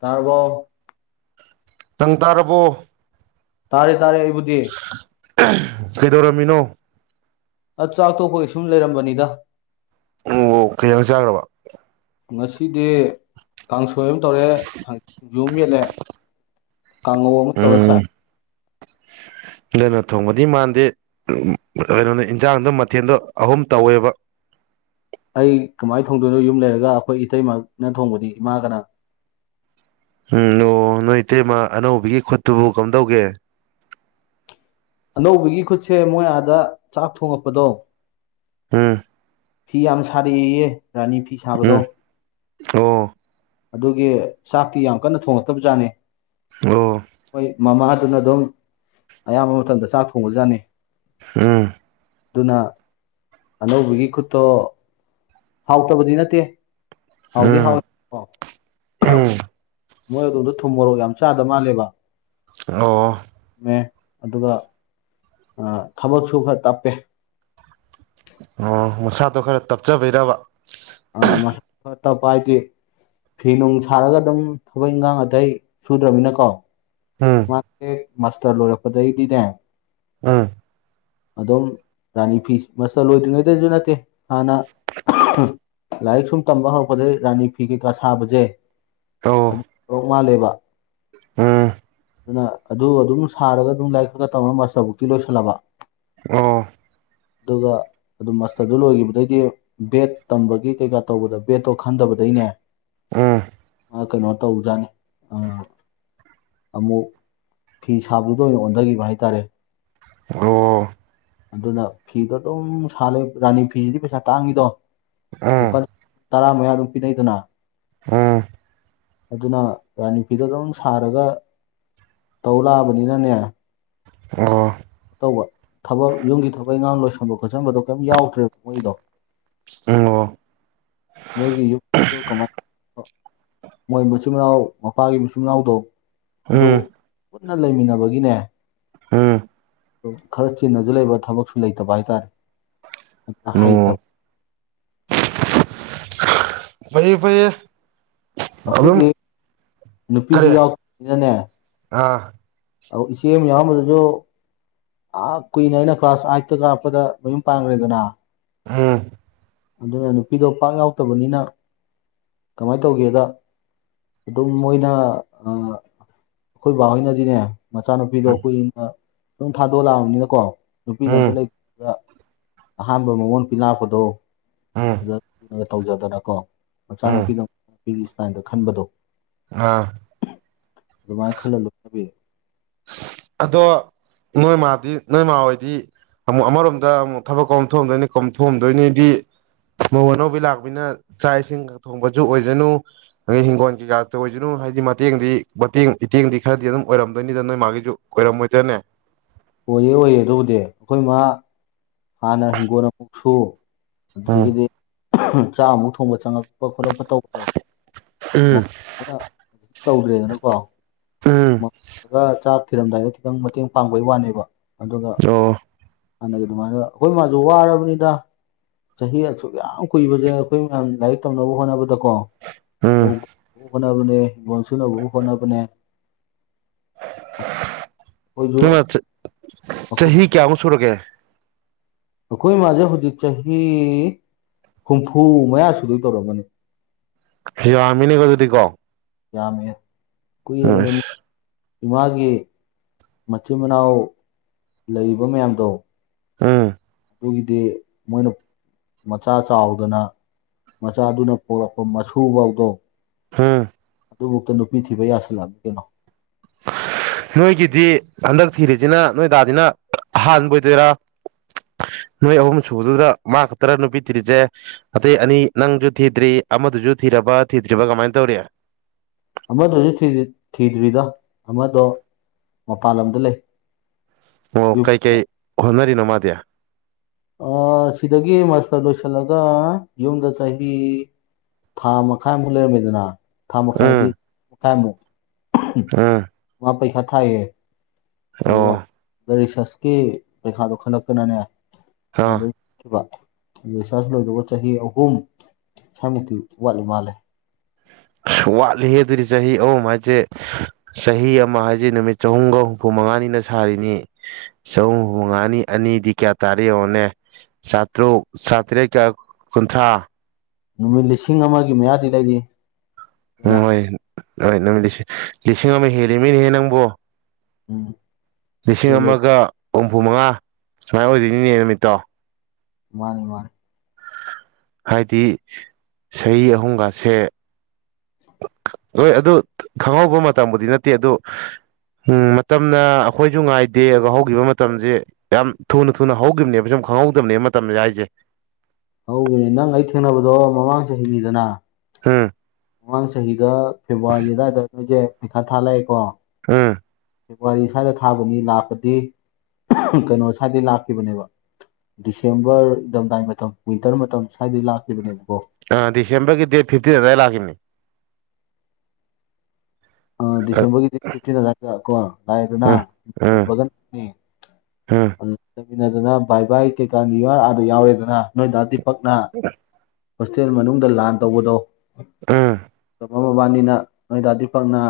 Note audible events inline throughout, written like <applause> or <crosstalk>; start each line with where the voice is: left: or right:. left: ꯇꯥꯔꯕꫭ
right: ꯅꯪ ꯇꯥꯔꯕꯣ
left: ꯇꯥꯔꯦ ꯇꯥꯔꯦ ꯑꯩꯕꯨꯗꯤ
right: ꯀꯩꯗꯧꯔꯝꯃꯤꯅꯣ
left: ꯑ ꯆꯥꯛ ꯇꯣꯛꯄꯒꯤ ꯁꯨꯝ ꯂꯩꯔꯝꯕꯅꯤꯗ
right: ꯑꯣ ꯀꯩꯪ ꯀꯩꯖꯥꯡꯆꯥꯔꯕ
left: ꯉꯁꯤꯗꯤ ꯀꯥꯡꯁꯣꯏ ꯑꯃ ꯇꯧꯔꯦ ꯊꯖꯨ ꯑꯃ ꯌꯦꯠꯂꯦ ꯀꯥꯉꯧ ꯑꯃ ꯇꯧꯔ ꯆꯥꯏ
right: ꯎꯝ ꯅꯪꯅ ꯊꯣꯡꯕꯗꯤ ꯃꯥꯟꯗꯦ ꯀꯩꯅꯣꯅꯦ ꯏꯟꯁꯥꯡꯗꯣ ꯃꯊꯦꯜꯗꯣ ꯑꯍꯨꯝ ꯇꯧꯋꯦꯕ <inaudible>
left: ꯑꯩ ꯀꯃꯥꯏꯅ ꯊꯣꯡꯗꯣꯏꯅꯣ ꯌꯨꯝ ꯂꯩꯔꯒ ꯑꯩꯈꯣꯏ ꯏꯇꯩꯃꯅ ꯊꯣꯡꯕꯗꯤ ꯏꯃꯥꯒꯅ
right: ꯎꯝ ꯑꯣ ꯅꯣꯏ ꯏꯇꯩꯃ ꯑꯅꯧꯕꯒꯤ ꯈꯨꯠꯇꯨꯕꯨ ꯀꯝꯗꯧꯒꯦ
left: ꯑꯅꯧꯕꯒꯤ ꯈꯨꯠꯁꯦ ꯃꯣꯏ ꯑꯥꯗ ꯆꯥꯛ ꯊꯣꯡꯉꯛꯄꯗꯣ
right: ꯑꯝ
left: ꯐꯤ ꯌꯥꯝ ꯁꯥꯔꯛꯑꯦꯌꯦ ꯔꯥꯅꯤ ꯐꯤ ꯁꯥꯕꯗꯣ
right: ꯎꯝ ꯑꯣ
left: ꯑꯗꯨꯒꯤ ꯆꯥꯛꯇꯤ ꯌꯥꯝ ꯀꯟꯅ ꯊꯣꯡꯉꯛꯇꯕꯖꯥꯠꯅꯤ
right: ꯑꯣ
left: ꯍꯣꯏ ꯃꯃꯥꯗꯨꯅ ꯑꯗꯨꯝ ꯑꯌꯥꯝꯕ ꯃꯇꯝꯗ ꯆꯥꯛ ꯊꯣꯡꯕꯖꯥꯠꯅꯤ
right: ꯎꯝ
left: ꯑꯗꯨꯅ ꯑꯅꯧꯕꯒꯤ ꯈꯨꯠꯇꯣ ꯍꯥꯎꯇꯕꯗꯤ ꯅꯠꯇꯦ ꯍꯥꯎꯗꯤ
right: ꯎꯝ
left: ꯍꯥꯎꯋꯦꯕꯀꫭ
right: ꯎꯝ
left: ꯃꯣꯏ ꯑꯗꫭꯝꯗ ꯊꯨꯝ ꯃꯣꯔꯣꯛ ꯌꯥꯝ ꯆꯥꯗ ꯃꯥꯜꯂꯦꯕ
right: ꯑꯣ
left: ꯑꯗꯨꯒ ꯊꯕꯛꯁꯨ ꯈꯔ ꯇꯞꯄꯦ
right: ꯑꯣ ꯃꯁꯥꯗꯣ ꯈꯔ ꯇꯞꯆꯕꯤꯔꯕ
left: ꯑ ꯃꯁ ꯇꯞꯄ ꯍꯥꯏꯗꯤ ꯐꯤ ꯅꯨꯡ ꯁꯥꯔꯒ ꯑꯗꯨꯝ ꯊꯕꯛ ꯏꯟꯈꯥꯡ ꯑꯇꯩ ꯁꯨꯗ꯭ꯔꯅꯤꯅꯀꯣ
right: ꯎꯝ
left: ꯃꯥ ꯃꯥꯁꯇꯔ ꯂꯣꯏꯔꯛꯄꯗꯩꯗꯤꯅꯦ
right: ꯑꯝ
left: ꯑꯗꯨꯝ ꯔꯥꯅꯤ ꯐꯤ ꯃꯁꯜ ꯂꯣꯏꯗ꯭ꯔꯤꯉꯩꯗꯁꯨ ꯅꯠꯇꯦ ꯍꯥꯟꯅ ꯂꯥꯏꯔꯤꯛ ꯁꯨꯝ ꯇꯝꯕ ꯍꯧꯔꯛꯄꯗꯒꯤꯩ ꯔꯥꯅꯤ ꯐꯤ ꯀꯩꯀꯥ ꯁꯥꯕꯁꯦ
right: ꯑꯣ
left: ꯑꯗꯨ ꯇꯧꯔꯛ ꯃꯥꯜꯂꯦꯕ
right: ꯑ <unintelligible> <inaudible>
left: ꯑꯗꯨꯅ ꯑꯗꯨ ꯑꯗꯨꯝ ꯁꯥꯔꯒ ꯑꯗꯨꯝ ꯂꯥꯏꯔꯤꯛ ꯈꯔ ꯈ ꯇꯧꯝꯕꯇꯕꯨꯛꯇꯤ ꯂꯣꯏꯁꯜꯂꯕ
right: ꯑꯣ
left: ꯑꯗꯨꯒ ꯑꯗꯨꯝ ꯃꯁꯇꯔꯗꯨ ꯂꯣꯏꯈꯤꯕꯩꯗꯤ ꯕꯦꯠ ꯇꯝꯕꯒꯤ ꯀꯩꯀꯥ ꯇꯧꯕꯗ ꯕꯦꯠꯇꯣ ꯈꯟꯗꯕꯗꯩꯅꯦ
right: ꯑ
left: ꯀꯩꯅꯣ ꯇꯧꯖꯥꯅꯤ ꯑꯃꯨꯛ ꯐꯤ ꯁꯥꯕꯗ ꯑꯣꯏꯅ ꯑꯣꯟꯊꯈꯤꯕ ꯍꯥꯏꯇꯥꯔꯦ
right: ꯑꯣ
left: ꯑꯗꯨꯅ ꯐꯤꯗꯣ ꯑꯗꯨꯝ ꯁꯥꯂꯦ ꯔꯥꯅꯤ ꯐꯤꯁꯤꯗꯤ ꯄꯩꯁꯥ ꯇꯥꯡꯉꯤꯗꯣ ꯂꯨꯄꯥ
right: ꯑꯝ
left: ꯇꯔꯥ ꯃꯌꯥ ꯑꯗꯨꯝ ꯄꯤꯅꯩꯗꯅ
right: ꯎꯝ
left: ꯑꯗꯨꯅ ꯔꯥ ꯅꯨ ꯐꯤꯗ ꯑꯗꯨꯝ ꯁꯥꯔꯒ ꯇꯧ ꯂꯥꯛꯑꯕꯅꯤꯅꯅꯦ
right: ꯑꯣ
left: ꯇꯧꯕ ꯊꯕꯛ ꯌꯨꯝꯒꯤ ꯊꯕꯛ ꯏꯪꯈꯥꯡ ꯂꯣꯏꯁꯟꯕ ꯈꯣꯠꯆꯟꯕꯗꯣ ꯀꯩꯝ ꯌꯥꯎꯗ꯭ꯔꯦꯕ ꯃꯣꯏꯗꯣ
right: ꯑꯣꯨꯡꯉꯣ
left: ꯃꯔꯒꯤ ꯌ ꯌ ꯀꯃꯥꯏ ꯃꯣꯏ ꯃꯆꯤꯟ ꯃꯅꯥꯎ ꯃꯄꯥꯒꯤ ꯃꯆꯤꯟ ꯃꯅꯥꯎꯗꯣ
right: ꯎꯝ
left: ꯑꯗꯨ
right: ꯎꯝ
left: ꯄꯨꯟꯅ ꯂꯩꯃꯤꯟꯅꯕꯒꯤꯅꯦ ꯈꯔ ꯆꯤꯟꯅꯁꯨ ꯂꯩꯕ ꯊꯕꯛꯁꯨ ꯂꯩꯇꯕ ꯍꯥꯏꯇꯥꯔꯦ
right: ꯑꯣ
left: ꯍꯩꯇꯕ
right: ꯐꯩꯌꯦ ꯐꯌꯦ
left: ꯑꯩꯈꯣꯏꯗꯤ ꯅꯨꯄꯤꯁꯨ
right: ꯀꯔꯤ
left: ꯌꯥꯎꯅꯤꯅꯅꯦ
right: ꯑꯥ
left: ꯏꯆꯦ ꯑꯃ ꯌꯥꯝꯕꯗꯁꯨ ꯑ ꯀꯨꯏꯅ ꯑꯩꯅ ꯀ꯭ꯂꯥꯁ ꯑꯥꯏꯠꯇ ꯀꯞꯄꯗ ꯃꯌꯨꯝ ꯄꯥꯟꯈ꯭ꯔꯦꯗꯅ
right: ꯍꯥꯝ
left: ꯑꯗꯨꯅ ꯅꯨꯄꯤꯗꯣ ꯄꯥꯛ ꯌꯥꯎꯇꯕꯅꯤꯅ ꯀꯃꯥꯏꯅ ꯇꯧꯒꯦꯗ ꯑꯗꯨꯝ ꯃꯣꯏꯅ ꯑꯩꯈꯣꯏ ꯕꯥꯍꯣꯏꯅꯗꯤꯅꯦ ꯃꯆꯥꯅꯨꯄꯤꯗꯣ
right: ꯎꯝ
left: ꯀꯈꯏꯅ ꯁꯝ ꯊꯥꯗꯣꯛꯂꯛꯑꯕꯅꯤꯅꯀꯣ ꯅꯨꯄꯤꯒ
right: ꯎꯝ
left: ꯑꯝꯇ ꯂꯩꯇ ꯑꯍꯥꯟꯕ ꯃꯉꯣꯟ ꯄꯤ ꯂꯥꯛꯄꯗꯣ
right: ꯎꯝ
left: ꯐꯖ ꯇꯧꯖꯗꯅꯀꯣ
right: ꯎꯝ
left: ꯃꯆꯥꯅꯨꯄꯤꯗꯄꯤꯒꯤ ꯏꯁꯇꯥꯏꯜꯗ ꯈꯟꯕꯗꯣ
right: ꯑꯥ
left: ꯑꯗꯨꯃꯥꯏꯅ ꯈꯜꯂ ꯂꯣꯏꯅꯕꯤ
right: ꯑꯗꯣ ꯅꯣꯏ ꯃꯥꯗꯤ ꯅꯣꯏꯃꯥ ꯍꯣꯏꯗꯤ ꯑꯃꯨꯛ ꯑꯃꯔꯣꯝꯗ ꯑꯃꯨꯛ ꯊꯕꯛ ꯀꯣꯝꯊꯣꯛꯑꯗꯣꯏꯅꯤ ꯀꯣꯝꯊꯣꯛꯑꯝꯗꯣꯏꯅꯤꯗꯤ ꯃꯧ ꯑꯅꯧꯕꯤ ꯂꯥꯛꯄꯄꯤꯅ ꯆꯥꯛ ꯏꯁꯤꯡ ꯊꯣꯡꯕꯁꯨ ꯑꯣꯏꯁꯅꯨ ꯑꯗꯒꯤ ꯍꯤꯡꯒꯣꯜ ꯀꯩꯀꯥ ꯑꯣꯏꯖꯅꯨ ꯍꯥꯏꯗꯤ ꯃꯇꯦꯡꯗꯤ ꯃꯇꯦꯡ ꯏꯇꯦꯡꯗꯤ ꯈꯔꯗꯤ ꯑꯗꯨꯝ ꯑꯣꯏꯔꯝꯗꯣꯏꯅꯤꯗ ꯅꯣꯏ ꯃꯥꯒꯤꯁꯨ ꯑꯣꯏꯔꯝꯃꯣꯏꯗꯅꯦ
left: ꯑꯣꯏꯌꯦ ꯑꯣꯏꯌꯦꯦ ꯑꯗꯨꯕꯨꯗꯤ ꯑꯩꯈꯣꯏ ꯃꯥ ꯍꯥꯟꯅ ꯍꯤꯡꯒꯣꯜ ꯑꯃꯨꯛꯁꯨ
right: ꯎꯝ
left: ꯑꯗꯨꯗꯒꯤꯗꯤ ꯆꯥꯛ ꯑꯃꯨꯛ ꯊꯣꯡꯕ ꯆꯪꯉꯛꯄ ꯈꯣꯠꯂꯛꯄ ꯇꯧꯕꯗꯣ
right: ꯎꯝ
left: ꯇꯧꯗ꯭ꯔꯦꯗꯅꯀꯣ
right: ꯎꯝ
left: ꯆꯥꯛ ꯊꯤꯔꯝꯗꯥꯏꯗ ꯈꯤꯇꯪ ꯃꯇꯦꯡ ꯄꯥꯡꯕꯒꯤ ꯋꯥꯅꯦꯕ ꯑꯗꯨꯒ
right: ꯑꯣ
left: ꯍꯥꯟꯅꯒꯤ ꯑꯗꯨꯃꯥꯏꯅ ꯑꯩꯈꯣꯏ ꯃꯥꯁꯨ ꯋꯥꯔꯕꯅꯤꯗ ꯆꯍꯤ ꯑꯁꯨꯛ ꯌꯥꯝ ꯀꯨꯏꯕꯁꯦ ꯑꯩꯈꯣꯏ ꯃꯌꯥꯝ ꯂꯥꯏꯔꯤꯛ ꯇꯧꯅꯕ ꯍꯣꯠꯅꯕꯗꯀꯣ
right: ꯎꯝ
left: ꯂꯧꯧꯅꯕ ꯍꯣꯠꯅꯕꯅꯦ ꯣꯟꯁꯨ ꯅꯧꯕꯕꯨ ꯍꯣꯠꯅꯕꯅꯦ
right: <unintelligible>
left: ꯑꯩꯈꯣꯏꯁꯨ
right: ꯆꯍꯤ ꯀꯌꯥꯃꯨꯛ ꯁꯨꯔꯒꯦ
left: ꯑꯩꯈꯣꯏ ꯏ ꯃꯥꯁꯦ ꯍꯧꯖꯤꯛ ꯆꯍꯤ ꯍꯨꯝꯐꯨ ꯃꯌꯥ ꯁꯨꯗꯣꯏ ꯇꯧꯔꯝꯃꯅꯤ
right: ꯍꯤꯔ ꯑꯃꯃꯤꯅꯤꯀꯣ ꯑꯗꯨꯗꯤ ꯀꯣ
left: ꯌꯥꯃꯤ
right: ꯑ
left: ꯏꯃꯥꯒꯤ ꯃꯆꯤꯟ ꯃꯅꯥꯎ ꯂꯩꯔꯤꯕ ꯃꯌꯥꯝꯗꯣ
right: ꯑꯥ
left: ꯑꯗꯨꯒꯤꯗꯤ ꯃꯣꯏꯅ ꯃꯆꯥ ꯆꯥꯎꯗꯅ ꯃꯆꯥꯗꯨꯅ ꯄꯣꯔꯛꯄ ꯃꯁꯨꯁꯨ ꯐꯧꯗꯣ
right: ꯍꯥꯝ
left: ꯑꯗꯨꯐꯥꯎꯛꯇ ꯅꯨꯄꯤ ꯊꯤꯕ ꯌꯥꯁꯤꯜꯂꯛ ꯀꯩꯅꯣ
right: <inaudible> ꯅꯣꯏꯒꯤꯗꯤ ꯍꯟꯗꯛ ꯊꯤꯔꯤꯁꯤꯅ ꯅꯣꯏꯗꯥꯗꯤꯅ ꯑꯍꯥꯟꯕ ꯑꯣꯏꯗꯣꯏꯔꯥ ꯅꯣꯏ ꯑꯍꯨꯝ ꯁꯨꯕꯗꯨꯗ ꯃꯥ ꯈꯛꯇꯔ ꯅꯨꯄꯤ ꯊꯤꯔꯤꯁꯦ ꯑꯇꯩ ꯑꯅꯤ ꯅꯪꯁꯨ ꯊꯤꯗ꯭ꯔꯤ ꯑꯃꯗꯨꯁꯨ ꯊꯤꯔꯕ ꯊꯤꯗ꯭ꯔꯤꯕ ꯀꯃꯥꯏꯅ ꯇꯧꯔꯤ
left: ꯑꯃꯗꯨꯁꯨ ꯊꯤꯗ꯭ꯔꯤꯗꯣ ꯑꯃꯗꯣ ꯃꯄꯥꯟ ꯂꯝꯗ ꯂꯩ
right: ꯑꯣ ꯀꯩ
left: ꯌꯨꯝꯗ
right: ꯀꯩ ꯍꯅꯔꯤꯅꯣ ꯃꯥꯗꯤꯌꯥ
left: ꯑ ꯁꯤꯗꯒꯦ ꯃꯥꯁꯥ ꯣꯁꯥꯂꯒ ꯌꯎꯟꯗ ꯆꯏ ꯊꯥꯃ ꯀꯥꯏ ꯃ ꯂꯩꯔꯃꯤꯗꯨꯅꯥ ꯊꯥ ꯃꯈꯥꯏꯗꯤ
right: ꯎꯝ
left: ꯃꯈꯥꯏ ꯑꯃꯨꯛ
right: ꯎꯝ
left: ꯃꯥ ꯄꯩꯁꯥ ꯊꯥꯏꯌꯦ
right: ꯑꯣ
left: ꯑꯗꯨꯒ ꯔꯤꯁꯔꯁꯀꯤ ꯄꯩꯈꯥꯗꯣ ꯈꯜꯂꯛꯛꯇꯅꯅꯦ
right: ꯑꯥ
left: ꯑꯗ ꯁꯔꯖ ꯂꯣꯏꯗꯧꯕ ꯆꯍꯤ ꯑꯍꯨꯝ ꯏꯁꯥꯃꯨꯛꯇꯤ ꯋꯥꯠꯂꯤ ꯃꯥꯜꯂꯦ
right: <inaudible> ꯑ ꯋꯥꯠꯂꯤ ꯑꯗꯨꯗꯤ ꯆꯍꯤ ꯑꯍꯨꯝ ꯍꯥꯏꯁꯦ ꯆꯍꯤ ꯑꯃ ꯍꯥꯏꯁꯦ ꯅꯨꯃꯤꯠ ꯆꯍꯨꯝꯒ ꯍꯨꯝꯐꯨ ꯃꯉꯥꯅꯤ ꯑꯅ ꯁꯥꯔꯤꯅꯤ ꯆꯍꯨꯝ ꯃꯉꯥꯅꯤ ꯑꯅꯤꯗꯤ ꯀꯌꯥ ꯇꯥꯔꯤꯦ ꯌꯦꯡꯉꯣꯅꯦ ꯁꯥꯇ꯭ꯔꯣ ꯁꯥꯇ꯭ꯔꯦ ꯀꯌꯥ ꯀꯨꯟꯊ꯭ꯔꯥ
left: ꯅꯨꯃꯤꯠ ꯂꯤꯁꯤꯡ ꯑꯃꯒꯤ ꯃꯌꯥꯗꯤ ꯂꯩꯔꯤ
right: ꯎ
left: ꯍꯦꯟꯅ
right: ꯍꯣꯏ ꯍꯣꯏ ꯅꯨꯃꯤꯠ ꯂꯤꯁꯤꯡ ꯑꯃ ꯍꯦꯜꯂꯤꯃꯤꯅꯦꯍꯦ ꯅꯪꯕꯣ
left: ꯎꯝ
right: ꯂꯤꯁꯤꯡ
left: ꯍꯦꯜꯂꯦꯕ
right: ꯑꯃꯒ ꯍꯨꯝꯐꯨ ꯃꯉꯥ ꯁꯨꯃꯥꯏꯅ ꯑꯣꯏꯗꯣꯏꯅꯤꯅꯦ ꯅꯨꯃꯤꯠꯇꯣ
left: ꯃꯥꯅꯤ ꯃꯥꯅꯤ
right: ꯍꯥꯏꯗꯤ ꯆꯍꯤ ꯑꯍꯨꯝꯒꯁꯦ ꯍꯣꯏ ꯑꯗꯨ ꯈꯪꯍꯧꯕ ꯃꯇꯝꯕꯨꯗꯤ ꯅꯠꯇꯦ ꯑꯗꯨ ꯎꯝ ꯃꯇꯝꯅ ꯑꯩꯈꯣꯏꯁꯨ ꯉꯥꯏꯗꯦ ꯑꯗꯨꯒ ꯍꯧꯈꯤꯕ ꯃꯇꯝꯁꯦ ꯌꯥꯝ ꯊꯨꯅ ꯊꯨꯅ ꯍꯧꯈꯤꯕꯅꯦꯕ ꯁꯨꯝ ꯈꯪꯍꯧꯗꯕꯅꯦ ꯃꯇꯝꯁ ꯍꯥꯏꯁꯦ
left: ꯍꯧꯕꯅꯦ ꯅꯪ ꯑꯩ ꯊꯦꯡꯅꯕꯗꯣ ꯃꯃꯥꯡꯁꯨ ꯍꯤꯡꯉꯤꯗꯅ
right: ꯎꯝ
left: ꯐꯦꯕꯋꯥꯔꯤ ꯑꯗꯨꯋꯥꯏꯗ ꯅꯣꯏꯁꯦ ꯄꯩꯈꯥ ꯊꯥꯂꯛꯑꯦꯀꯣ
right: ꯎꯝ
left: ꯐꯦꯕꯋꯥꯔꯤ ꯁ꯭ꯋꯥꯏꯗ ꯊꯥꯕꯅꯤ ꯂꯥꯛꯄꯗꯤ ꯀꯩꯅꯣ ꯁ꯭ꯋꯥꯏꯗꯩ ꯂꯥꯛꯈꯤꯕꯅꯦꯕ ꯗꯤꯁꯦꯝꯕꯔ ꯏꯊꯝꯗꯥꯏ ꯃꯇꯝ ꯋꯤꯟꯇꯔ ꯃꯇꯝ ꯁ꯭ꯋꯥꯏꯗꯩ ꯂꯥꯛꯈꯤꯕꯅꯦꯕꯀꯣ
right: ꯑ ꯗꯤꯁꯦꯝꯕꯔꯒꯤ ꯗꯦꯠ ꯐꯤꯐꯇꯤꯟ ꯑꯗꯨꯗ ꯂꯥꯛꯈꯤꯕꯅꯤ
left: ꯑ ꯗꯤꯁꯦꯝꯕꯔꯒꯤ ꯐꯤꯇꯤꯟ ꯀ ꯀꯣ
right: ꯎꯝ ꯎꯝ
left: ꯗꯅꯟꯅꯤ
right: ꯎꯝ
left: ꯃꯤꯟꯅꯗꯅ ꯚꯥꯏ ꯚꯥꯏ ꯀꯩꯀꯥꯅꯤ ꯑꯥꯗ ꯌꯥꯎꯋꯦꯗꯅ ꯅꯣꯏ ꯗꯥꯥꯗꯤ ꯄꯛꯅ ꯍꯣꯁꯇꯦꯜ ꯃꯅꯨꯡꯗ ꯂꯥꯟ ꯇꯧꯕꯗꯣ
right: ꯑꯥ
left: ꯃꯃꯕꯥꯅꯤꯅ ꯅꯣꯏ ꯗꯥꯗꯤ ꯄꯛꯅ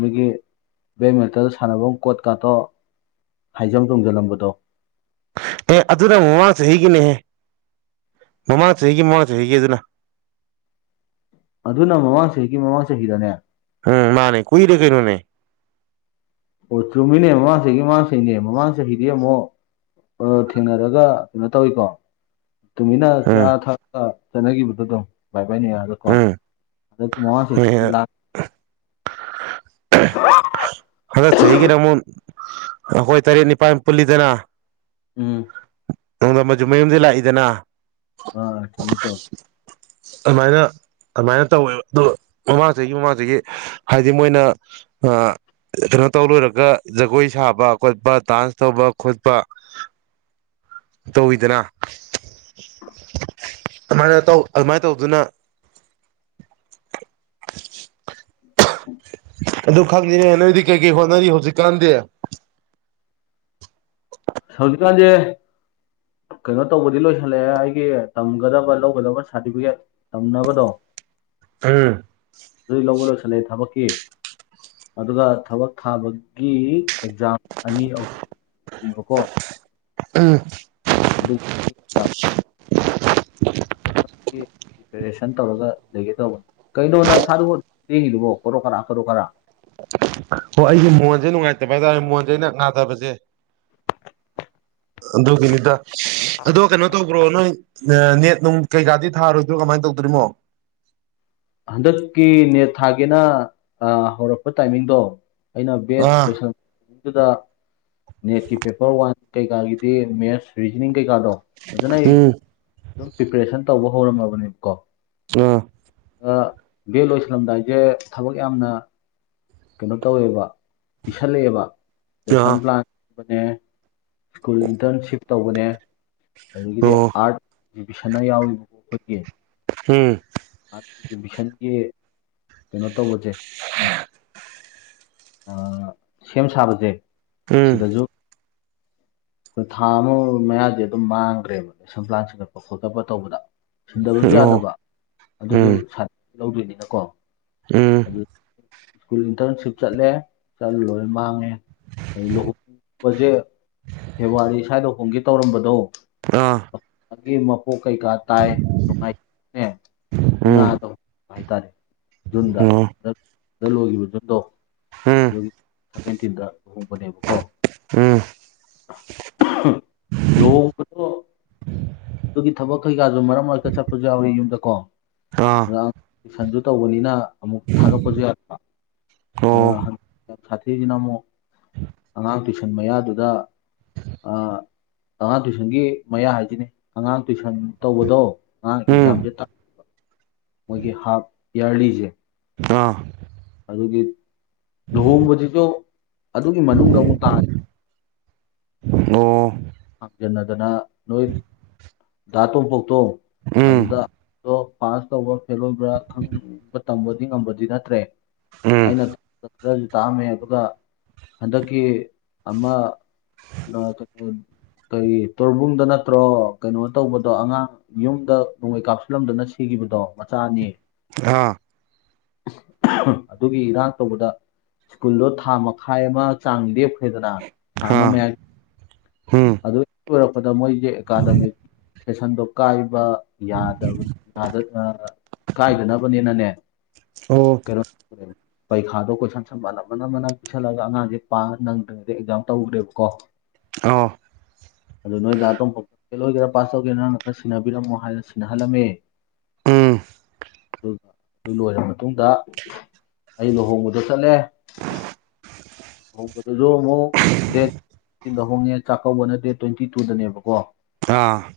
left: ꯃꯤꯒꯤ ꯕꯦꯠꯃꯤꯟꯇꯜ ꯁꯥꯟꯅꯐꯝ ꯀꯣꯠꯀꯇꯣ ꯍꯥꯏꯖꯝ ꯇꯣꯡꯖꯤꯜꯂꯝꯕꯗꯣ
right: ꯑꯦ ꯑꯗꯨꯅ ꯃꯃꯥꯡ ꯆꯍꯤ ꯍꯒꯤꯅꯦꯍꯦ ꯃꯃꯥꯡ ꯆꯍꯤ ꯍꯩꯒ ꯃꯃꯥꯡꯁꯨ ꯍꯩꯒ ꯑꯗꯨꯅ
left: ꯑꯗꯨꯅ ꯃꯃꯥꯡ ꯆꯍꯤꯒꯤ ꯃꯃꯥꯡ ꯆꯍꯤꯗꯅꯦ
right: ꯎꯝ ꯃꯥꯅꯦ ꯀꯨꯏꯗ ꯀꯦꯅꯨꯅꯦ
left: ꯑꯣ ꯆꯨꯝꯃꯤꯅꯦ ꯃꯃꯥꯡ ꯆꯍꯤꯒꯤ ꯃꯃꯥꯡ ꯆꯍꯤꯅꯦ ꯃꯃꯥꯡ ꯆꯍꯤ ꯍꯗꯤ ꯑꯃꯨꯣ ꯑ ꯊꯦꯡꯅꯔꯒ ꯀꯩꯅꯣ ꯇꯧꯋꯤꯀꯣ ꯇꯨꯃꯤꯟꯅ ꯆꯥ
right: ꯎꯝ
left: ꯊꯛ ꯆꯠꯅꯈꯤꯕꯗꯨꯣ ꯑꯗꯨꯝ ꯅꯤꯔꯀ
right: ꯎꯝ
left: ꯑꯗꯨ ꯃꯑꯣ
right: ꯍꯣꯏ
left: ꯁꯤꯂ ꯍ
right: ꯍꯟꯗꯛ ꯆꯍꯤꯒꯤꯔ ꯑꯃꯨꯛ ꯑꯩꯈꯣꯏ ꯇꯔꯦꯠ ꯅꯤꯄꯥꯜ ꯄꯨꯜꯂꯤꯗꯅ
left: ꯎꯝ
right: ꯆꯨ ꯃꯌꯨꯝꯗ ꯂꯥꯛꯏꯗꯅ
left: ꯑꯥ ꯆꯃꯤ ꯆꯧ
right: ꯑꯗꯨꯃꯥꯏꯅ ꯑꯗꯨꯃꯥꯏꯅ ꯇꯧꯋꯦꯕ ꯑꯗꯣ ꯃꯃꯥꯁꯤꯒꯤ ꯃꯃꯥꯁꯤꯒꯤ ꯍꯥꯏꯗꯤ ꯃꯣꯏꯅ ꯀꯩꯅꯣ ꯇꯧ ꯂꯣꯏꯔꯒ ꯖꯒꯣꯏ ꯁꯥꯕ ꯈꯣꯠꯄ ꯗꯥꯟꯁ ꯇꯧꯕ ꯈꯣꯠꯄ ꯇꯧꯋꯤꯗꯅ ꯑꯗꯨꯃꯥꯏꯅ ꯇꯧ ꯑꯗꯨꯃꯥꯏꯅ ꯇꯧꯗꯨꯅ ꯑꯗꯨ ꯈꯪꯉꯤꯅꯦ ꯅꯣꯏꯗꯤ ꯀꯩꯀꯩ ꯍꯣꯠꯅꯔꯤ ꯍꯧꯖꯤꯛꯀꯥꯟꯗꯦ
left: ꯁꯖꯤꯀꯥꯟꯗꯦ ꯀꯩꯅꯣ ꯇꯧꯕꯗꯤ ꯂꯣꯏꯁꯤꯜꯂꯛꯑꯦ ꯑꯩꯒꯤ ꯇꯝꯒꯗꯕ ꯂꯧꯒꯗꯕ ꯁꯥꯔꯇꯤꯐꯤꯀꯦꯠ ꯇꯝꯅꯕꯗꯣ
right: ꯎꯝ
left: ꯆꯂꯦ ꯊꯕꯀꯤꯦ ꯑꯗꯨꯒ ꯊꯕꯛ ꯊꯥꯕꯒꯤ ꯑꯦꯛꯖꯥꯝ ꯑꯅꯤ ꯑꯍꯨꯝ ꯄꯕꯀꯣ
right: ꯎꯝ
left: ꯑ ꯆꯞ ꯑꯒꯤ ꯭ꯔꯤꯄꯦꯔꯦꯁꯟ ꯇꯧꯔꯒ ꯂꯩꯒꯦ ꯇꯧꯕꯅꯤ ꯀꯩꯅꯣ ꯅ ꯁꯥ ꯌꯦꯡꯉꯤꯗꯨꯕꯣ ꯀꯔꯣ ꯀꯔꯥ ꯀꯔꯣ ꯀꯔꯥ
right: ꯑꯣ ꯑꯩꯒꯤ ꯃꯣꯟꯁꯦ ꯅꯨꯡꯉꯥꯏꯇꯕ ꯍꯥꯏꯇꯥꯔꯦ ꯃꯣꯟꯁꯦ ꯑꯩꯅ ꯅꯥꯗꯕꯁꯦ ꯑꯗꯨꯒꯤꯅꯤꯗ ꯑꯗ ꯀꯩꯅꯣ ꯇꯧꯕ꯭ꯔꯣ ꯅꯣꯏ ꯅꯦꯠ ꯅꯨꯡ ꯀꯩꯀꯥꯗꯤ ꯊꯥꯔꯣꯏꯗ꯭ꯔꯣ ꯀꯃꯥꯏꯅ ꯇꯧꯗꯣꯔꯤꯃꯣ
left: ꯍꯟꯗꯛꯀꯤ ꯅꯦꯠ ꯊꯥꯒꯤꯅ ꯍꯧꯔꯛꯄ ꯇꯥꯏꯃꯤꯡꯗꯣ ꯑꯩꯅ ꯕꯦꯠ
right: ꯑꯥ
left: ꯂꯣꯏꯁꯟꯕ ꯃꯇꯝꯗꯨꯗ ꯅꯦꯠꯀꯤ ꯄꯦꯄꯔ ꯋꯥꯟ ꯀꯩꯀꯥꯒꯤꯗꯤ ꯃꯦꯠꯁ ꯔꯤꯖꯅꯤꯡ ꯀꯩꯀꯥꯗꯣ ꯐꯖꯅ ꯑꯩ
right: ꯎꯝ
left: ꯑꯗꯨꯝ ꯄ꯭ꯔꯤꯄꯦꯔꯦꯁꯟ ꯇꯧꯕ ꯍꯧꯔꯝꯃꯕꯅꯦꯕ ꯀꯣ
right: ꯑꯥ
left: ꯂꯚꯦꯜ ꯂꯣꯏꯁꯜꯂꯝꯗꯥꯏꯁꯦ ꯊꯕꯛ ꯌꯥꯝꯅ ꯀꯩꯅꯣ ꯇꯧꯋꯦꯕ ꯄꯤꯁꯜꯂꯛꯑꯦꯕ ꯔꯦꯁꯟ
right: ꯑꯥ
left: ꯄ꯭ꯂꯥꯟ ꯁ꯭ꯀꯨꯜ ꯏꯟꯇꯔꯟꯁꯤꯞ ꯇꯧꯕꯅꯦ ꯑꯗꯒꯤꯗꯤ
right: ꯑꯣ
left: ꯑꯥꯔꯠ ꯑꯦꯛꯖꯤꯕꯤꯁꯟꯅ ꯌꯥꯎꯔꯤꯕꯕꯨꯣ ꯑꯩꯈꯣꯏꯒꯤ
right: ꯎꯝ
left: ꯑꯦꯛꯃꯤꯁꯟꯒꯤ ꯀꯩꯅꯣ ꯇꯧꯕꯁꯦ ꯎꯝ ꯁꯦꯝ ꯁꯥꯕꯁꯦ
right: ꯎꯝ
left: ꯁꯤꯗꯁꯨ ꯑꯩꯈꯣꯏ ꯊꯥ ꯑꯃ ꯃꯌꯥꯗꯤ ꯑꯗꯨꯝ ꯃꯥꯡꯈ꯭ꯔꯦꯕ ꯅꯦꯁꯟ ꯄ꯭ꯂꯥꯟ ꯆꯒꯠꯄ ꯈꯣꯀꯠꯄ ꯇꯧꯕꯗ ꯁꯤꯟꯗꯕꯁꯨ
right: ꯑꯣ
left: ꯌꯥꯗꯕ ꯑꯗꯨꯁꯨ
right: ꯎꯝ
left: ꯂꯧꯗꯣꯏꯅꯤꯅꯀꯣ
right: ꯎꯝ
left: ꯑꯗꯨ ꯁ꯭ꯀꯨꯜ ꯏꯟꯇꯔꯟꯁꯤꯞ ꯆꯠꯂꯦ ꯆꯠꯂꯨ ꯂꯣꯏ ꯃꯥꯡꯉꯦ ꯂꯁꯦ ꯀ ꯁ꯭ꯋꯥꯗꯧꯈꯨꯝꯒꯤ ꯇꯧꯔꯝꯕꯗꯣ
right: ꯑꯥ
left: ꯒꯤ ꯃꯄꯣꯛ ꯀꯩꯀꯥ ꯇꯥꯏ
right: ꯎꯝ
left: ꯅꯨꯡꯉꯥꯏꯉꯥꯗ ꯍꯥꯏꯇꯥꯔꯦ ꯖꯨꯟꯗ
right: ꯑꯣ
left: ꯍꯗ ꯂꯣꯏꯈꯤꯕ ꯖꯨꯟꯗꯣ
right: ꯎꯝ
left: ꯑꯗꯨꯒꯤ ꯁꯚꯦꯟꯇꯤꯟꯗ ꯑꯍꯧꯕꯅꯦꯕꯀꯣ
right: ꯎꯝ
left: ꯂ ꯑꯗꯨꯒꯤ ꯊꯕꯛ ꯀꯩꯀꯥꯁꯨ ꯃꯔꯛ ꯃꯔꯛꯇ ꯆꯠꯄꯁꯨ ꯌꯥꯎꯔꯤ ꯌꯨꯝꯗ ꯀꯣ
right: ꯑꯥ
left: ꯑ ꯇ꯭ꯏꯁꯟꯁꯨ ꯇꯧꯕꯅꯤꯅ ꯑꯃꯨꯛ ꯊꯥꯗꯣꯛꯄꯁꯨ ꯌꯥ
right: ꯑꯣ
left: ꯁꯥꯇ꯭ꯔꯤꯁꯤꯅ ꯑꯃꯨꯛ ꯑꯉꯥꯡ ꯇꯨꯏꯁꯟ ꯃꯌꯥꯗꯨꯗ
right: <unintelligible>
left: ꯑꯉꯥꯡ ꯇꯨꯏꯁꯟꯒꯤ ꯃꯌꯥ ꯍꯥꯏꯁꯤꯅꯦ ꯑꯉꯥꯡ ꯇꯨꯏꯁꯟ ꯇꯧꯕꯗꯣ ꯑꯉꯥꯡ
right: ꯎꯝ
left: ꯑꯦꯛꯖꯥꯝꯁꯦ ꯇꯥꯛ ꯃꯣꯏꯒꯤ ꯍꯥꯞ ꯏꯌꯥꯔꯂꯤꯁꯦ
right: ꯑꯥ
left: ꯑꯗꯨꯒꯤ ꯂꯨꯍꯣꯡꯕꯁꯤꯁꯨ ꯑꯗꯨꯒꯤ ꯃꯅꯨꯡꯗ ꯑꯃꯨꯛ ꯇꯥ
right: ꯑꯣ
left: ꯍꯥꯡꯖꯟꯅꯗꯅ ꯅꯣꯏ ꯗꯥꯥꯇꯣꯝꯄꯣꯛꯇꯣ ꯑꯗꯨꯗ
right: ꯎꯝ
left: ꯑꯣ ꯄꯥꯁ ꯇꯧꯕ ꯐꯦꯜ ꯑꯣꯏꯕ꯭ꯔꯥ ꯈꯪꯕ ꯇꯝꯕꯗꯤ ꯉꯝꯕꯗꯤ ꯅꯠꯇ꯭ꯔꯦ
right: ꯎꯝ
left: ꯑꯩꯅ ꯈꯔꯁꯨ ꯇꯥꯝꯃꯦ ꯑꯗꯨꯒ ꯍꯟꯗꯛꯀꯤ ꯑꯃ ꯅ ꯇ ꯀꯩ ꯇꯣꯔꯕꯨꯡꯗ ꯅꯠꯇ꯭ꯔꯣ ꯀꯩꯅꯣ ꯇꯧꯕꯗꯣ ꯑꯉꯥꯡ ꯌꯨꯝꯗ ꯅꯣꯡꯃꯩ ꯀꯥꯞꯁꯤꯜꯂꯝꯗꯅ ꯁꯤꯒ ꯕꯗꯣ ꯃꯆꯥꯅꯤ
right: ꯑꯥ
left: <unintelligible> ꯑꯗꯨꯒꯤ ꯏꯔꯥꯡ ꯇꯧꯕꯗ ꯁ꯭ꯀꯨꯜꯗꯣ ꯊꯥ ꯃꯈꯥꯏ ꯑꯃ ꯆꯥꯡ ꯂꯦꯞꯈ꯭ꯔꯦꯗꯅ ꯊꯃ ꯃ
right: ꯑꯥ
left: ꯌꯥ
right: ꯎꯝ
left: ꯑꯗꯨ ꯑꯣꯏꯔꯛꯄꯗ ꯃꯣꯏꯁꯦ ꯑꯦꯀꯥꯗꯃꯤꯛ ꯐꯦꯁꯟꯗꯣ ꯀꯥꯏꯕ ꯌꯥꯗꯕ ꯌꯥ ꯀꯥꯏꯗꯅꯕꯅꯦꯅꯅꯦ
right: ꯑꯣ
left: ꯀꯩꯅꯣ ꯄꯩꯈꯥꯗꯣ ꯀꯣꯏꯁꯟ ꯁꯟꯕꯥ ꯑꯃꯅ ꯑꯃꯅ ꯄꯤꯁꯜꯂꯒ ꯑꯉꯥꯡꯁꯦ ꯄꯥ ꯅꯪꯗ꯭ꯔꯤꯩꯗꯒꯤꯩ ꯑꯦꯛꯖꯥꯝ ꯇꯧ ꯎꯔꯦꯕꯀꯣ
right: ꯑ
left: ꯑꯗꯨ ꯅꯣꯏꯗ ꯑꯇꯣꯝꯄꯥꯎ ꯐꯦꯜ ꯑꯣꯏꯒꯦꯔꯥ ꯄꯥꯁ ꯇꯧꯒꯦꯔꯥ ꯅꯪꯅ ꯈꯔ ꯁꯤꯟꯅꯕꯤꯔꯝꯃꯣ ꯍꯥꯏꯅ ꯁꯤꯟꯅꯍꯜꯂꯝꯃꯦ
right: ꯎꯝ
left: ꯑꯗꯨ ꯂꯣꯏꯔꯕ ꯃꯇꯨꯡꯗ ꯑꯩ ꯂꯨꯍꯣꯡꯕꯗ ꯆꯠꯂꯦ ꯍ ꯗꯦ ꯇꯤꯟꯗ ꯍꯣꯡꯉꯦ ꯆꯥꯛꯀꯧꯕꯅꯠꯇꯦ ꯇ꯭ꯋꯦꯟꯇꯤ ꯇꯨꯗꯅꯦꯕꯀꯣ
right: ꯎꯝ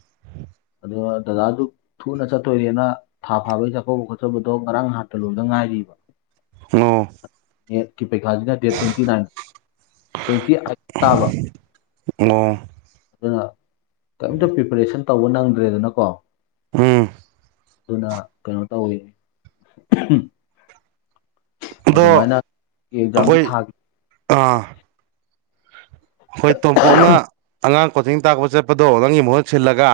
left: ꯑꯗꯨꯒ ꯗꯗꯥꯁꯨ ꯊꯨꯅ ꯆꯠꯇꯣꯏꯔꯦꯅ ꯊꯥ ꯐꯥꯕꯒꯤ ꯆꯥꯛꯀꯧꯕ ꯈꯣꯠꯆꯧꯕꯗꯣ ꯉꯔꯥꯡ ꯍꯥꯥꯟꯠꯇ ꯂꯣꯝꯗ ꯉꯥꯏ ꯔꯤꯕ
right: ꯍ
left: ꯄꯩ ꯈꯥꯖꯤꯅ ꯗꯦ ꯇ꯭ꯋꯦꯟꯇꯤꯟ ꯇ ꯇꯥꯕ
right: ꯑ
left: ꯑꯗꯨꯅ ꯀꯩꯝꯇ ꯄ꯭ꯔꯤꯄꯦꯔꯦꯁꯟ ꯇꯧꯕ ꯅꯪꯗ꯭ꯔꯦꯗꯅꯀꯣ ꯑꯗꯨꯅ ꯀꯩꯅꯣ ꯇꯧꯋꯤ
right: ꯑꯗꯣ
left: ꯑꯗꯨꯃꯥꯏꯅ ꯑꯦꯛꯖꯥꯝꯗꯤ
right: ꯑꯩꯈꯣꯏ
left: ꯊꯥꯈꯤ
right: ꯑꯥ ꯑꯩꯈꯣꯏ ꯇꯣꯝꯄꯣꯛꯅ ꯑꯉꯥꯡ ꯀꯣꯆꯤꯡ ꯇꯥꯛꯄ ꯆꯠꯄꯗꯣ ꯅꯪꯒꯤ ꯃꯍꯨꯠ ꯁꯤꯜꯂꯒ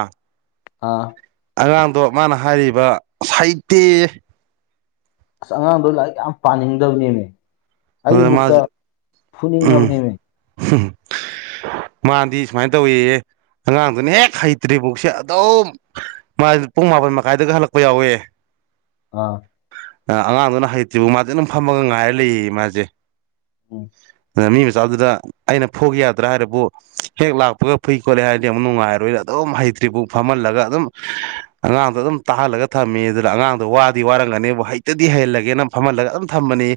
right: ꯑꯉꯥꯡꯗꯣ ꯃꯥꯅ ꯍꯥꯏꯔꯤꯕ ꯁꯩꯇꯦ
left: ꯑꯁ ꯑꯉꯥꯡꯗꯣ ꯂꯥꯏꯔꯤꯛ ꯌꯥꯝ ꯄꯥꯅꯤꯡꯗꯕꯅꯦꯅꯦ
right: ꯑ ꯃꯥ ꯎꯝ
left: ꯐꯨꯅꯤꯡꯉꯕꯅꯦꯃꯤ
right: ꯃꯥꯥꯟꯗꯤ ꯁꯨꯃꯥꯏꯅ ꯇꯧꯏꯌꯦ ꯑꯉꯥꯡꯗꯨꯅ ꯍꯦꯛ ꯍꯩꯇ꯭ꯔꯤꯐꯥꯎꯁꯦ ꯑꯗꯨꯝ ꯃꯥ ꯄꯨꯡ ꯃꯥꯄꯟ ꯃꯈꯥꯏꯒ ꯍꯜꯂꯛꯄ ꯌꯥꯎꯋꯦ <unintelligible>
left: ꯑꯥ
right: ꯑꯉꯥꯡꯗꯨꯅ ꯍꯩꯇ꯭ꯔꯤꯕ ꯃꯥꯗꯤꯦ ꯑꯗꯨꯝ ꯐꯝꯃꯒ ꯉꯥꯏꯔ ꯂꯩꯌꯦ ꯃꯥꯁꯦ
left: ꯎꯝ
right: ꯑꯗꯨꯅ ꯃꯤ ꯃꯆꯥꯗꯨꯗ ꯑꯩꯅ ꯐꯨꯒ ꯌꯥꯗ꯭ꯔꯥ ꯍꯥꯏꯔꯕꯨ ꯍꯦꯛ ꯂꯥꯛꯄꯒ ꯐꯨꯏ ꯈꯣꯠꯂꯦ ꯍꯥꯏꯔꯗꯤ ꯑꯃꯨꯛ ꯅꯨꯡꯉꯥꯏꯔꯣꯏꯔꯥ ꯑꯗꯨꯝ ꯑꯗꯨꯝ ꯍꯩꯇ꯭ꯔꯤꯕꯨ ꯐꯝꯍꯜꯂꯒ ꯑꯗꯨꯝ ꯑꯉꯥꯡꯗꯣ ꯑꯗꯨꯝ ꯇꯥꯍꯜꯂꯒ ꯊꯝꯃꯤ ꯑꯗꯨꯅ ꯑꯉꯥꯡꯗꯣ ꯋꯥꯗꯤ ꯋꯥꯔ ꯍꯩꯇꯗꯤ ꯍꯩꯍꯜꯂꯒꯦꯅ ꯐꯝꯍꯜꯂꯒ ꯑꯗꯨꯝ ꯊꯝꯕꯅꯤ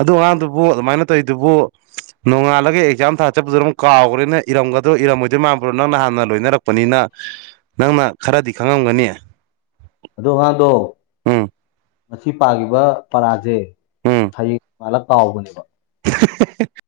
right: ꯑꯗꯨ ꯑꯉꯥꯡꯗꯨꯕꯨ ꯑꯗꯨꯃꯥꯏꯅ ꯇꯧꯔꯤꯗꯨꯕꯨ ꯅꯣꯡꯉꯥꯜꯂꯒ ꯑꯦꯛꯖꯥꯝ ꯊꯥ ꯆꯠꯄꯗꯨ ꯑꯗꯨꯝ ꯀꯥꯎꯈ꯭ꯔꯦꯅ ꯏꯔꯝꯒꯗꯣꯏ ꯏꯔꯝꯃꯣꯏꯗꯣꯏ ꯃꯄꯨꯔꯣ ꯅꯪꯅ ꯍꯥꯟꯅ ꯂꯣꯏꯅꯔꯛꯄꯅꯤꯅ ꯅꯪꯅ ꯈꯔꯗꯤ ꯈꯪꯉꯝꯒꯅꯤ
left: ꯑꯗꯣ ꯉꯗꯣ
right: ꯎꯝ
left: ꯃꯁꯤ ꯄꯥꯈꯤꯕ ꯄꯔꯥꯁꯦ
right: ꯎꯝ
left: ꯍꯌꯦꯡ ꯄꯥꯜꯂꯒ ꯀꯥꯎꯕꯅꯦꯕ
right: <unintelligible>